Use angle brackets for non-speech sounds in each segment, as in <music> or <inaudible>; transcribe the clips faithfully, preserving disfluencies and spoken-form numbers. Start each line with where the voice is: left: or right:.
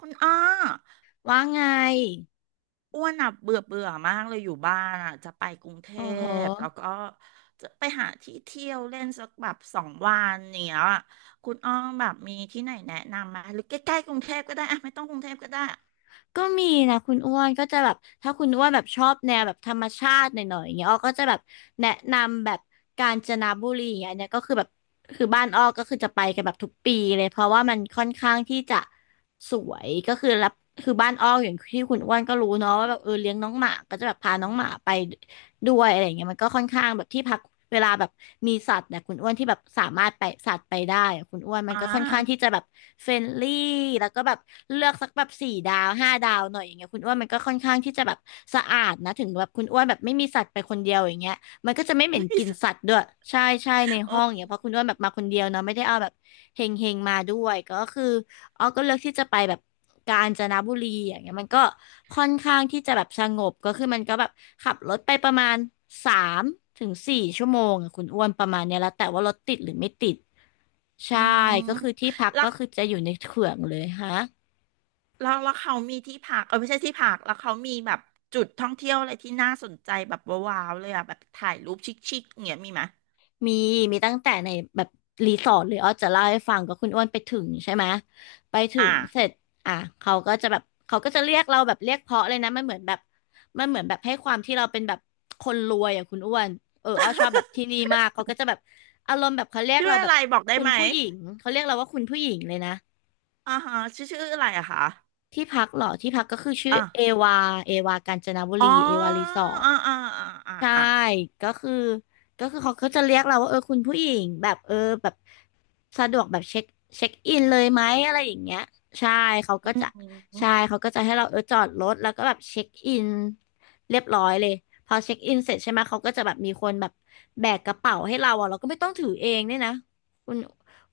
right: คุณอ้อ
left: ว่าไง
right: อ้วนอ่ะเบื่อเบื่อมากเลยอยู่บ้านอ่ะจะไปกรุงเท
left: โอ้โห
right: พแล้วก็จะไปหาที่เที่ยวเล่นสักแบบสองวันเนี้ยคุณอ้อแบบมีที่ไหนแนะนำไหมหรือใกล้ๆกรุงเทพก็ได้อ่ะไม่ต้องกรุงเทพก็ได้
left: ก็มีนะคุณอ้วนก็จะแบบถ้าคุณอ้วนแบบชอบแนวแบบธรรมชาติหน่อยๆอย่างเงี้ยอ้อก็จะแบบแนะนำแบบกาญจนบุรีอย่างเงี้ยอันเนี้ยก็คือแบบคือบ้านอ้อก็คือจะไปกันแบบทุกปีเลยเพราะว่ามันค่อนข้างที่จะสวยก็คือรับคือบ้านอ้ออย่างที่คุณอ้วนก็รู้เนาะว่าแบบเออเลี้ยงน้องหมาก็จะแบบพาน้องหมาไป ด้วยอะไรอย่างเงี้ยมันก็ค่อนข้างแบบที่พักเวลาแบบมีสัตว์เนี่ยคุณอ้วนที่แบบสามารถไปสัตว์ไปได้อะคุณอ้วนมัน
right: อ่า
left: ก็ค่อนข้างที่จะแบบเฟรนลี่แล้วก็แบบเลือกสักแบบสี่ดาวห้าดาวหน่อยอย่างเงี้ยคุณอ้วนมันก็ค่อนข้างที่จะแบบสะอาดนะถึงแบบคุณอ้วนแบบไม่มีสัตว์ไปคนเดียวอย่างเงี้ยมันก็จะไม่
right: <laughs>
left: เหม็นก
right: ไม่
left: ลิ่น
right: ส
left: สัตว์ด้วยใช่ใช่ใน
right: โอ
left: ห้องอย่าง
right: ้
left: เงี้ยเพราะคุณอ้วนแบบมาคนเดียวเนาะไม่ได้เอาแบบเฮงเฮงมาด้วยก็คือ อ้อก็เลือกที่จะไปแบบกาญจนบุรีอย่างเงี้ยมันก็ค่อนข้างที่จะแบบสงบก็คือมันก็แบบขับรถไปประมาณสามถึงสี่ชั่วโมงอะคุณอ้วนประมาณเนี้ยแล้วแต่ว่ารถติดหรือไม่ติดใช่
right: อื
left: ก็
right: ม
left: คือที่พัก
right: แล้
left: ก็
right: ว
left: คือจะอยู่ในเขื่องเลยฮะ
right: แล้วแล้วเขามีที่พักเออไม่ใช่ที่พักแล้วเขามีแบบจุดท่องเที่ยวอะไรที่น่าสนใจแบบว้าวๆเลยอ่ะแบบถ่ายรูปชิคๆเงี้ยมีไหม
left: มีมีตั้งแต่ในแบบรีสอร์ทเลยอ้อจะเล่าให้ฟังก็คุณอ้วนไปถึงใช่ไหมไปถึ
right: อ่า
left: งเสร็จอ่ะเขาก็จะแบบเขาก็จะเรียกเราแบบเรียกเพราะเลยนะมันเหมือนแบบมันเหมือนแบบให้ความที่เราเป็นแบบคนรวยอ่ะคุณอ้วนเอออ้อชอบแบบที่นี่มากเขาก็จะแบบอารมณ์แบบเขาเรียก
right: ชื่อ
left: เราแบ
right: อะ
left: บ
right: ไรบอกได้
left: คุณ
right: ไหม
left: ผู้หญิงเขาเรียกเราว่าคุณผู้หญิงเลยนะ
right: อ่าฮะชื่อชื่ออะไรอะคะ
left: ที่พักเหรอที่พักก็คือชื่อ
right: อ่ะ
left: เอวาเอวากาญจนบุ
right: อ๋อ
left: รีเอวารีสอร์ท
right: อ่าอ่าอ่าอ่า
left: ใช่
right: อ่า
left: ก็คือก็คือเขาก็จะเรียกเราว่าเออคุณผู้หญิงแบบเออแบบสะดวกแบบเช็คเช็คอินเลยไหมอะไรอย่างเงี้ย ใช่ เขา
right: อื
left: ก็จะ ใช่
right: ม
left: เขาก็จะให้เราเออจอดรถแล้วก็แบบเช็คอินเรียบร้อยเลย พอเช็คอินเสร็จใช่ไหมเขาก็จะแบบมีคนแบบแบกกระเป๋าให้เราอ่ะเราก็ไม่ต้องถือเองเนี่ยนะคุณ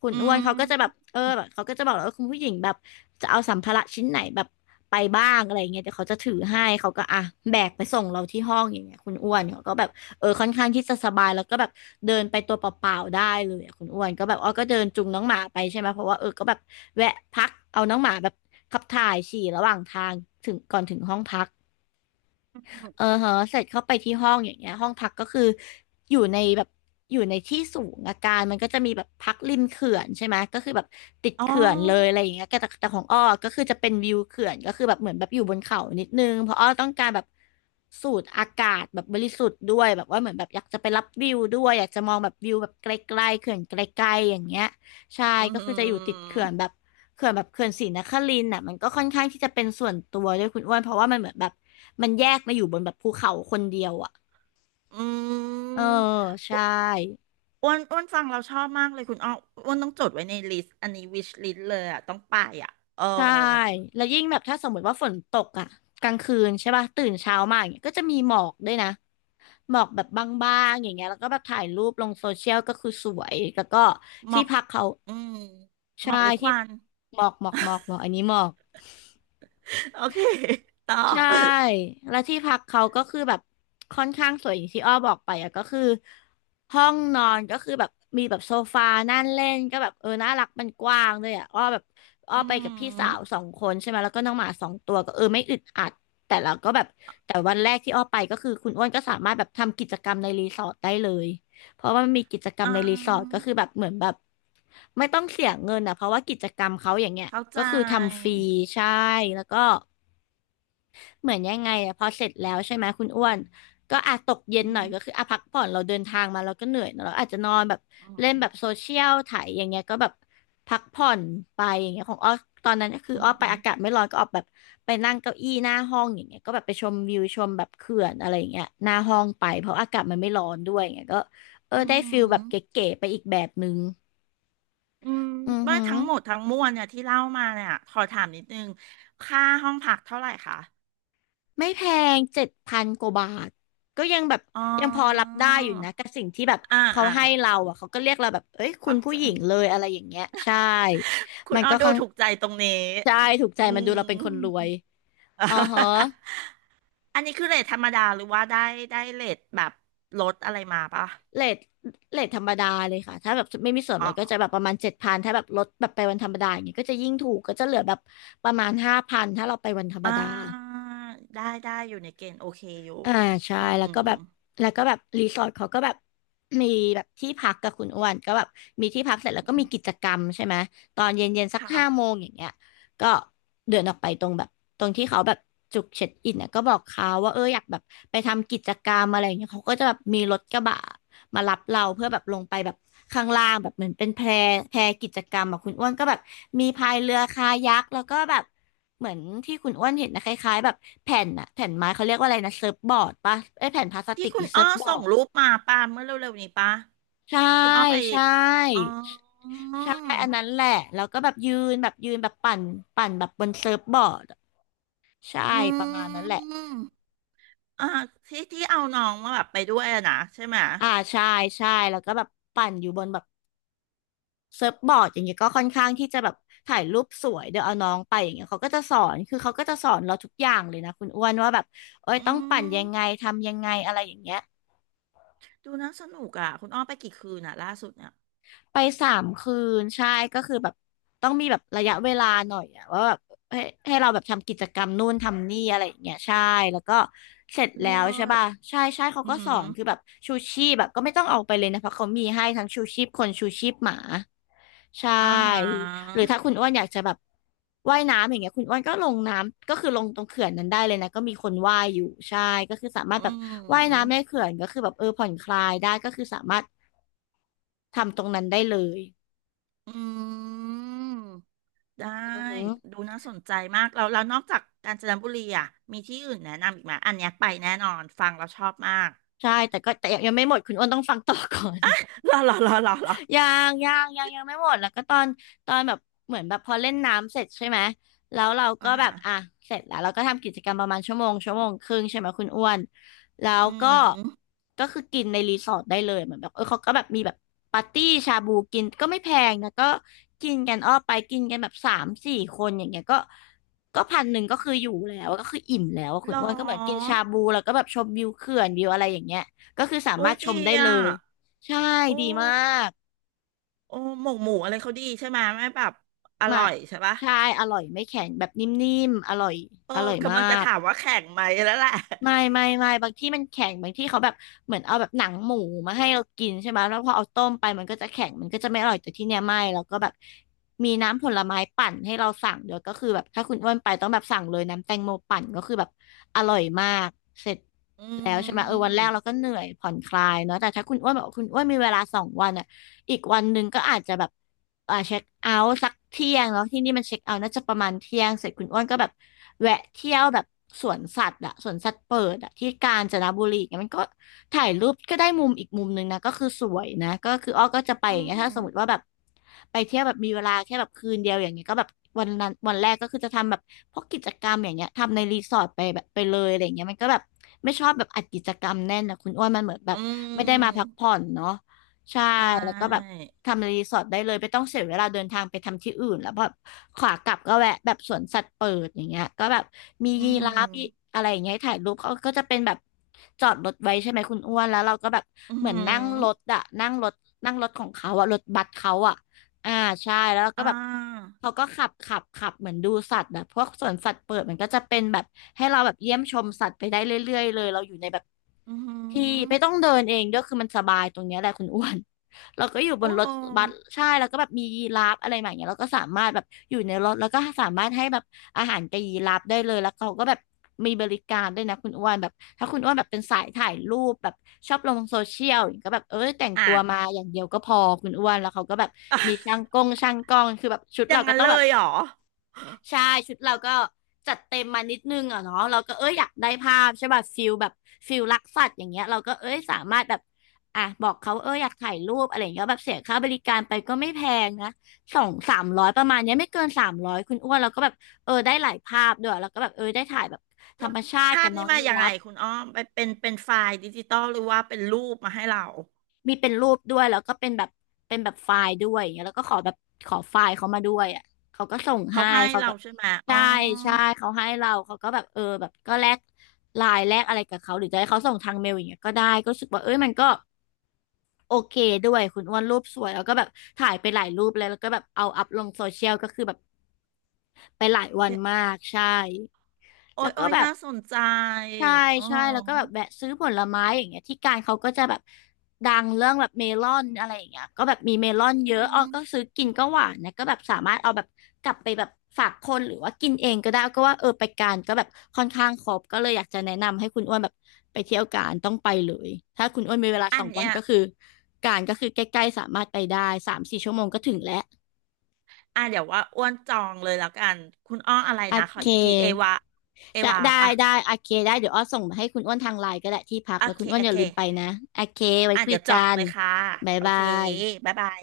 left: คุณ
right: อื
left: อ้วน
right: ม
left: เขาก็จะแบบเออแบบเขาก็จะบอกแล้วว่าคุณผู้หญิงแบบจะเอาสัมภาระชิ้นไหนแบบไปบ้างอะไรอย่างเงี้ยเดี๋ยวเขาจะถือให้เขาก็อ่ะแบกไปส่งเราที่ห้องอย่างเงี้ยคุณอ้วนเขาก็แบบเออค่อนข้างที่จะสบายแล้วก็แบบเดินไปตัวเปล่าๆได้เลยอะคุณอ้วนก็แบบอ้อก็เดินจูงน้องหมาไปใช่ไหม เพราะว่าเออก็แบบแวะพักเอาน้องหมาแบบขับถ่ายฉี่ระหว่างทางถึงก่อนถึงห้องพัก เออเหอะเสร็จเข้าไปที่ห้องอย่างเงี้ยห้องพักก็คืออยู่ในแบบอยู่ในที่สูงอาการมันก็จะมีแบบพักริมเขื่อนใช่ไหมก็คือแบบติด
right: อ๋อ
left: เขื่อนเลยอะไรอย่างเงี้ยแต่แต่ของอ้อก็คือจะเป็นวิวเขื่อนก็คือแบบเหมือนแบบอยู่บนเขานิดนึงเพราะอ้อต้องการแบบสูดอากาศแบบบริสุทธิ์ด้วยแบบว่าเหมือนแบบอยากจะไปรับวิวด้วยอยากจะมองแบบวิวแบบไกลๆเขื่อนไกลๆอย่างเงี้ย ใช่
right: อื
left: ก็คือจะอยู่ติด
right: ม
left: เขื่อนแบบเขื่อนแบบเขื่อนศรีนครินทร์น่ะมันก็ค่อนข้างที่จะเป็นส่วนตัวด้วยคุณอ้วนเพราะว่ามันเหมือนแบบมันแยกมาอยู่บนแบบภูเขาคนเดียวอ่ะ
right: อื
left: เออ
right: มอ้
left: ใช่
right: วนอ้วนอ้วนฟังเราชอบมากเลยคุณอ้ออ้วนต้องจดไว้ในลิสต์อันนี้วิชลิสต์เลยอ่ะต้องไปอ่ะเออ
left: ใช่แล้วยิ่งแบบถ้าสมมติว่าฝนตกอ่ะกลางคืนใช่ป่ะตื่นเช้ามาอย่างเงี้ยก็จะมีหมอกด้วยนะหมอกแบบบางๆอย่างเงี้ยแล้วก็แบบถ่ายรูปลงโซเชียลก็คือสวยแล้วก็
right: หม
left: ที่
right: อก
left: พักเขา
right: อืมหม
left: ใช่
right: อกหรือค
left: ที่
right: วัน
left: หมอกหมอกหมอกหมอกอันนี้หมอก
right: <laughs> โอเคต่อ
left: ใช่แล้วที่พักเขาก็คือแบบค่อนข้างสวยอย่างที่อ้อบอกไปอ่ะก็คือห้องนอนก็คือแบบมีแบบโซฟานั่งเล่นก็แบบเออน่ารักมันกว้างด้วยอะอ้อแบบอ้อ
right: อื
left: ไปกับพี่สาว
right: ม
left: สองคนใช่ไหมแล้วก็น้องหมาสองตัวก็เออไม่อึดอัดแต่เราก็แบบแต่วันแรกที่อ้อไปก็คือคุณอ้วนก็สามารถแบบทำกิจกรรมในรีสอร์ทได้เลยเพราะว่ามันมีกิจกรรม
right: อ่
left: ในรีสอร์ท
right: า
left: ก็คือแบบเหมือนแบบไม่ต้องเสียเงินอ่ะเพราะว่ากิจกรรมเขาอย่างเงี้ย
right: เข้าใจ
left: ก็คือทำฟรีใช่แล้วก็ เหมือนยังไงอะพอเสร็จแล้วใช่ไหมคุณอ้วนก็อาจตกเย็
right: อื
left: นหน่อยก็คือ
right: ม
left: อาพักผ่อนเราเดินทางมาเราก็เหนื่อยเนอะเราอาจจะนอนแบบเล่น
right: อื
left: แบ
right: ม
left: บโซเชียลถ่ายอย่างเงี้ยก็แบบพักผ่อนไปอย่างเงี้ยของอ้อตอนนั้นก็คือ
right: อื
left: อ้อไปอากาศ
right: ม
left: ไม่ร้อนก็ออกแบบไปนั่งเก้าอี้หน้าห้องอย่างเงี้ยก็แบบไปชมวิวชมแบบเขื่อนอะไรอย่างเงี้ยหน้าห้องไปเพราะอากาศมันไม่ร้อนด้วยอย่างเงี้ยก็เออ
right: อื
left: ได้ฟิลแบบ
right: ม
left: เก๋ๆไปอีกแบบนึง
right: อืม
left: อือ
right: ว่า
left: หือ
right: ทั้งหมดทั้งมวลเนี่ยที่เล่ามาเนี่ยขอถามนิดนึงค่าห้องพักเท่าไหร่คะ
left: ไม่แพงเจ็ดพันกว่าบาทก็ยังแบบ
right: อ๋อ
left: ยังพอรับได้อยู่นะกับสิ่งที่แบบ
right: อ่า
left: เขา
right: อ่า
left: ให้เราอ่ะเขาก็เรียกเราแบบเอ้ยคุณ
right: เข้า
left: ผู้
right: ใจ
left: หญิงเลยอะไรอย่างเงี้ยใช่
right: คุณ
left: มัน
right: อ้อ
left: ก็
right: ดู
left: ค่อน
right: ถูกใจตรงนี้
left: ใช่ถูกใจ
right: อื
left: มันดูเรา
right: ม
left: เป็นคนรวย
right: <laughs>
left: อ๋อฮะ
right: อันนี้คือเรทธรรมดาหรือว่าได้ได้เรทแบบลดอะไรมาปะ
left: เรทเรทธรรมดาเลยค่ะถ้าแบบไม่มีส่วน
right: อ๋
left: ล
right: อ
left: ดก็จะแบบประมาณเจ็ดพันถ้าแบบลดแบบไปวันธรรมดาอย่างเงี้ยก็จะยิ่งถูกก็จะเหลือแบบประมาณห้าพันถ้าเราไปวันธรรม
right: อ่
left: ดา
right: าได้ได้อยู่ในเกณฑ์โอเคอยู่
left: อ่าใช่
right: อื
left: แล้ว
right: ม
left: ก็แบบแล้วก็แบบรีสอร์ทเขาก็แบบมีแบบที่พักกับคุณอ้วนก็แบบมีที่พักเสร็จแล้วก็มีกิจกรรมใช่ไหมตอนเย็นเย็นสักห้าโม
right: ค่ะ
left: งอย่างเงี้ยก็เดินออกไปตรงแบบตรงที่เขาแบบจุดเช็คอินเนี่ยก็บอกเขาว่าเอออยากแบบไปทำกิจกรรมอะไรอย่างเงี้ยเขาก็จะแบบมีรถกระบะ มารับเราเพื่อแบบลงไปแบบข้างล่างแบบเหมือนเป็นแพแพกิจกรรมอะคุณอ้วนก็แบบมีพายเรือคายักแล้วก็แบบเหมือนที่คุณอ้วนเห็นนะคล้ายๆแบบแผ่นอะแผ่นไม้เขาเรียกว่าอะไรนะเซิร์ฟบอร์ดปะเอ้ยแผ่นพลาส
right: ที่
left: ติก
right: คุ
left: หรื
right: ณ
left: อเซิ
right: อ้อ
left: ร์ฟบอ
right: ส่
left: ร์
right: ง
left: ด
right: รูปมาป่ะเมื่อเร็วๆนี้ป่ะ
left: ใช่
right: คุณอ้อไป
left: ใช
right: อ๋อ
left: ่ใช่อันนั้นแหละแล้วก็แบบยืนแบบยืนแบบปั่นปั่นแบบบนเซิร์ฟบอร์ดใช่
right: อื
left: ประมาณนั้นแหละ
right: มอ่าที่ที่เอาน้องมาแบบไปด้วยอะนะใช่ไหม
left: อ่าใช่ใช่แล้วก็แบบปั่นอยู่บนแบบ เซิร์ฟบอร์ดอย่างเงี้ยก็ค่อนข้างที่จะแบบถ่ายรูปสวยเดี๋ยวเอาน้องไปอย่างเงี้ยเขาก็จะสอนคือเขาก็จะสอนเราทุกอย่างเลยนะคุณอ้วนว่าแบบเอ้ย
right: อื
left: ต้องปั่น
right: ม
left: ยังไงทำยังไงอะไรอย่างเงี้ย
right: ดูน่าสนุกอ่ะคุณอ้อไปกี่คืนอ่ะล่าสุดเนี่ย
left: ไปสามคืนใช่ก็คือแบบต้องมีแบบระยะเวลาหน่อยอะว่าแบบให้ให้เราแบบทำกิจกรรมนู่นทำนี่อะไรอย่างเงี้ยใช่แล้วก็เสร็จแล้
right: เล
left: ว
right: ิ
left: ใช่
right: ศ
left: ป่ะใช่ใช่เขา
right: อื
left: ก็สอ
right: ม
left: นคือแบบชูชีพแบบก็ไม่ต้องเอาไปเลยนะเพราะเขามีให้ทั้งชูชีพคนชูชีพหมาใช
right: อาหา
left: ่หรือถ้า
right: ร
left: คุณอ้วนอยากจะแบบว่ายน้ำอย่างเงี้ยคุณอ้วนก็ลงน้ำก็คือลงตรงเขื่อนนั้นได้เลยนะก็มีคนว่ายอยู่ใช่ก็คือสามาร
right: อื
left: ถแบบว่าย
right: ม
left: น้ำในเขื่อนก็คือแบบเออผ่อนคลายได้ก็คือสามารถทำตรงนั้นได้เลย
right: อืมได้
left: อืม
right: ดูน่าสนใจมากแล้วแล้วนอกจากกาญจนบุรีอ่ะมีที่อื่นแนะนำอีกไหมอันเนี้ยไปแน่นอนฟังเราชอบมาก
left: ใช่แต่ก็แต่ยังไม่หมดคุณอ้วนต้องฟังต่อก่อน
right: หรอหรอหรอหรอหรอ
left: ยังยังยังยังไม่หมดแล้วก็ตอนตอนแบบเหมือนแบบพอเล่นน้ำเสร็จใช่ไหมแล้วเราก็
right: อ่า
left: แบ
right: ฮะ
left: บอ่ะเสร็จแล้วเราก็ทำกิจกรรมประมาณชั่วโมงชั่วโมงครึ่งใช่ไหมคุณอ้วนแล้ว
right: อื
left: ก็
right: ม
left: ก็คือกินในรีสอร์ทได้เลยเหมือนแบบเออเขาก็แบบมีแบบปาร์ตี้ชาบูกินก็ไม่แพงนะก็กินกันอ้อไปกินกันแบบสามสี่คนอย่างเงี้ยก็ก็พันหนึ่งก็คืออยู่แล้วก็คืออิ่มแล้วอะ
right: ห
left: คุ
right: ร
left: ณ
right: อ
left: อ้วนก็เหมือนกินชาบูแล้วก็แบบชมวิวเขื่อนวิวอะไรอย่างเงี้ยก็คือสา
right: โอ้
left: มาร
right: ย
left: ถช
right: ดี
left: มได้เล
right: อ่ะ
left: ยใช่
right: โอ
left: ดีมา
right: ้
left: ก
right: โอ้หมกหมูอะไรเขาดีใช่ไหมยไม่แบบอ
left: ไม่
right: ร่อยใช่ปะ
left: ใช่อร่อยไม่แข็งแบบนิ่มๆอร่อย
right: เออ
left: อร่อย
right: กำ
left: มา
right: ลังจะ
left: ก
right: ถามว่าแข่งไหมแล้วแหละ
left: ไม่ไม่ไม่บางที่มันแข็งบางที่เขาแบบเหมือนเอาแบบหนังหมูมาให้เรากินใช่ไหมแล้วพอเอาต้มไปมันก็จะแข็งมันก็จะไม่อร่อยแต่ที่เนี้ยไม่แล้วก็แบบมีน้ำผลไม้ปั่นให้เราสั่งเดี๋ยวก็คือแบบถ้าคุณอ้วนไปต้องแบบสั่งเลยน้ำแตงโมปั่นก็คือแบบอร่อยมากเสร็จ
right: <laughs> อื
left: แล้วใช่ไหมเออวันแรกเรา
right: ม
left: ก็เหนื่อยผ่อนคลายเนาะแต่ถ้าคุณอ้วนบอกว่าคุณอ้วนมีเวลาสองวันอะ อีกวันหนึ่งก็อาจจะแบบอ่าเช็คเอาท์สักเที่ยงเนาะที่นี่มันเช็คเอาท์น่าจะประมาณเที่ยงเสร็จคุณอ้วนก็แบบแวะเที่ยวแบบสวนสัตว์อะสวนสัตว์เปิดอะที่กาญจนบุรีเนี่ยมันก็ถ่ายรูปก็ได้มุมอีกมุมหนึ่งนะก็คือสวยนะก็คืออ้อก็จะไป
right: อื
left: อย่างเงี้ยถ้า
right: ม
left: สมมติว่าแบบไปเที่ยวแบบมีเวลาแค่แบบคืนเดียวอย่างเงี้ยก็แบบวันนั้นวันแรกก็คือจะทำแบบพวกกิจกรรมอย่างเงี้ยทำในรีสอร์ทไปแบบไปเลยอะไรอย่างเงี้ยมันก็แบบไม่ชอบแบบอัดกิจกรรมแน่นนะคุณอ้วนมันเหมือนแบ
right: อื
left: บไม่ได้มาพั
right: ม
left: กผ่อนเนาะ ใช่
right: ใช่
left: แล้วก็แบบทำรีสอร์ทได้เลยไม่ต้องเสียเวลาเดินทางไปทำที่อื่นแล้วแบบขวากลับก็แวะแบบสวนสัตว์เปิดอย่างเงี้ยก็แบบมี
right: อื
left: ยีราฟมี
right: ม
left: อะไรอย่างเงี้ยให้ถ่ายรูปเขาก็จะเป็นแบบจอดรถไว้ใช่ไหมคุณอ้วนแล้วเราก็แบบ
right: อื
left: เหมือนนั่งรถ
right: ม
left: อะนั่งรถนั่งรถของเขาอะรถบัสเขาอะอ่าใช่แล้วเราก็
right: อ่า
left: แบบเขาก็ขับขับขับเหมือนดูสัตว์แบบพวกสวนสัตว์เปิดมันก็จะเป็นแบบให้เราแบบเยี่ยมชมสัตว์ไปได้เรื่อยๆเลยเราอยู่ในแบบ
right: อื
left: ที่ไม่
right: ม
left: ต้องเดินเองด้วยคือมันสบายตรงเนี้ยแหละคุณอ้วน <laughs> เราก็อยู่บ
right: โอ้
left: นรถบัสใช่แล้วก็แบบมียีราฟอะไรแบบเนี้ยเราก็สามารถแบบอยู่ในรถแล้วก็สามารถให้แบบอาหารกับยีราฟได้เลยแล้วเขาก็แบบมีบริการด้วยนะคุณอ้วนแบบถ้าคุณอ้วนแบบเป็นสายถ่ายรูปแบบชอบลงโซเชียลอย่างเงี้ยก็แบบเออแต่ง
right: อ่ะ
left: ตัวมาอย่างเดียวก็พอคุณอ้วนแล้วเขาก็แบบมีช่าง
right: <laughs>
left: กล้องช่างกล้องคือแบบชุด
right: อย่า
left: เรา
right: ง
left: ก็
right: นั้น
left: ต้อ
right: เล
left: งแบบ
right: ยเหรอ
left: ใช่ชุดเราก็จัดเต็มมานิดนึงอ่ะเนาะเราก็เอ้ยอยากได้ภาพใช่ป่ะฟิลแบบฟิลรักสัตว์อย่างเงี้ยเราก็เอ้ยสามารถแบบอ่ะบอกเขาเอ้ยอยากถ่ายรูปอะไรอย่างเงี้ยแบบเสียค่าบริการไปก็ไม่แพงนะสองสามร้อยประมาณเนี้ยไม่เกินสามร้อยคุณอ้วนเราก็แบบเออได้หลายภาพด้วยแล้วก็แบบเออได้ถ่ายแบบธร
right: แล้ว
left: รมชาติ
right: ภา
left: กับ
right: พ
left: น้
right: นี้
left: อง
right: มา
left: ยี
right: ยัง
left: รา
right: ไง
left: ฟ
right: คุณอ้อมไปเป็นเป็นไฟล์ดิจิตอลหรือว่าเป็นรูปมาให้เรา
left: มีเป็นรูปด้วยแล้วก็เป็นแบบเป็นแบบไฟล์ด้วยอย่างเงี้ยแล้วก็ขอแบบขอไฟล์เขามาด้วยอ่ะเขาก็ส่ง
right: เขา
left: ให้
right: ให้
left: เขา
right: เรา
left: ก็
right: ใช่ไหมอ๋
left: ใช่
right: อ
left: ใช่เขาให้เราเขาก็แบบเออแบบก็แลกไลน์แลกอะไรกับเขาหรือจะให้เขาส่งทางเมลอย่างเงี้ยก็ได้ก็รู้สึกว่าเอ้ยมันก็โอเคด้วยคุณอ้วนรูปสวยแล้วก็แบบถ่ายไปหลายรูปเลยแล้วก็แบบเอาอัพลงโซเชียลก็คือแบบ ไปหลายวัน
right: เดี๋ยว
left: มากใช่
right: โอ้
left: แล้
right: ย
left: วก็
right: โอ้ย
left: แบบ
right: น่าสนใจ
left: ใช่
right: อ๋อ
left: ใช่แล้วก็แบบแวะซื้อผลไม้อย่างเงี้ยที่การเขาก็จะแบบดังเรื่องแบบเมลอนอะไรอย่างเงี้ยก็แบบมีเมลอนเย
right: อื
left: อะอ้อ
right: ม
left: ก็ซื้อกินก็หวานนะก็แบบสามารถเอาแบบกลับไปแบบฝากคนหรือว่ากินเองก็ได้ก็ว่าเออไปการก็แบบค่อนข้างครบก็เลยอยากจะแนะนำให้คุณอ้วนแบบไปเที่ยวการต้องไปเลยถ้าคุณอ้วนมีเวลาส
right: อัน
left: องวัน
right: เนี้ย
left: ก็คือการก็คือใกล้ๆสามารถไปได้สามสี่ชั่วโมงก็ถึงแล้ว
right: อ่ะเดี๋ยวว่าอ้วนจองเลยแล้วกันคุณอ้ออะไร
left: โอ
right: นะขอ
left: เค
right: อีกทีเอวาเอ
left: จะ
right: วา
left: ได้
right: ปะ
left: ได้โอเคได้เดี๋ยวอ้อส่งมาให้คุณอ้วนทางไลน์ก็ได้ที่พัก
right: โอ
left: แล้ว
right: เค
left: คุณอ้วน
right: โอ
left: อย่า
right: เค
left: ลืมไปนะโอเคไว้
right: อ่ะ
left: คุ
right: เดี๋
left: ย
right: ยวจอ
left: กั
right: ง
left: น
right: เลยค่ะ
left: บ๊าย
right: โอ
left: บา
right: เค
left: ย
right: บ๊ายบาย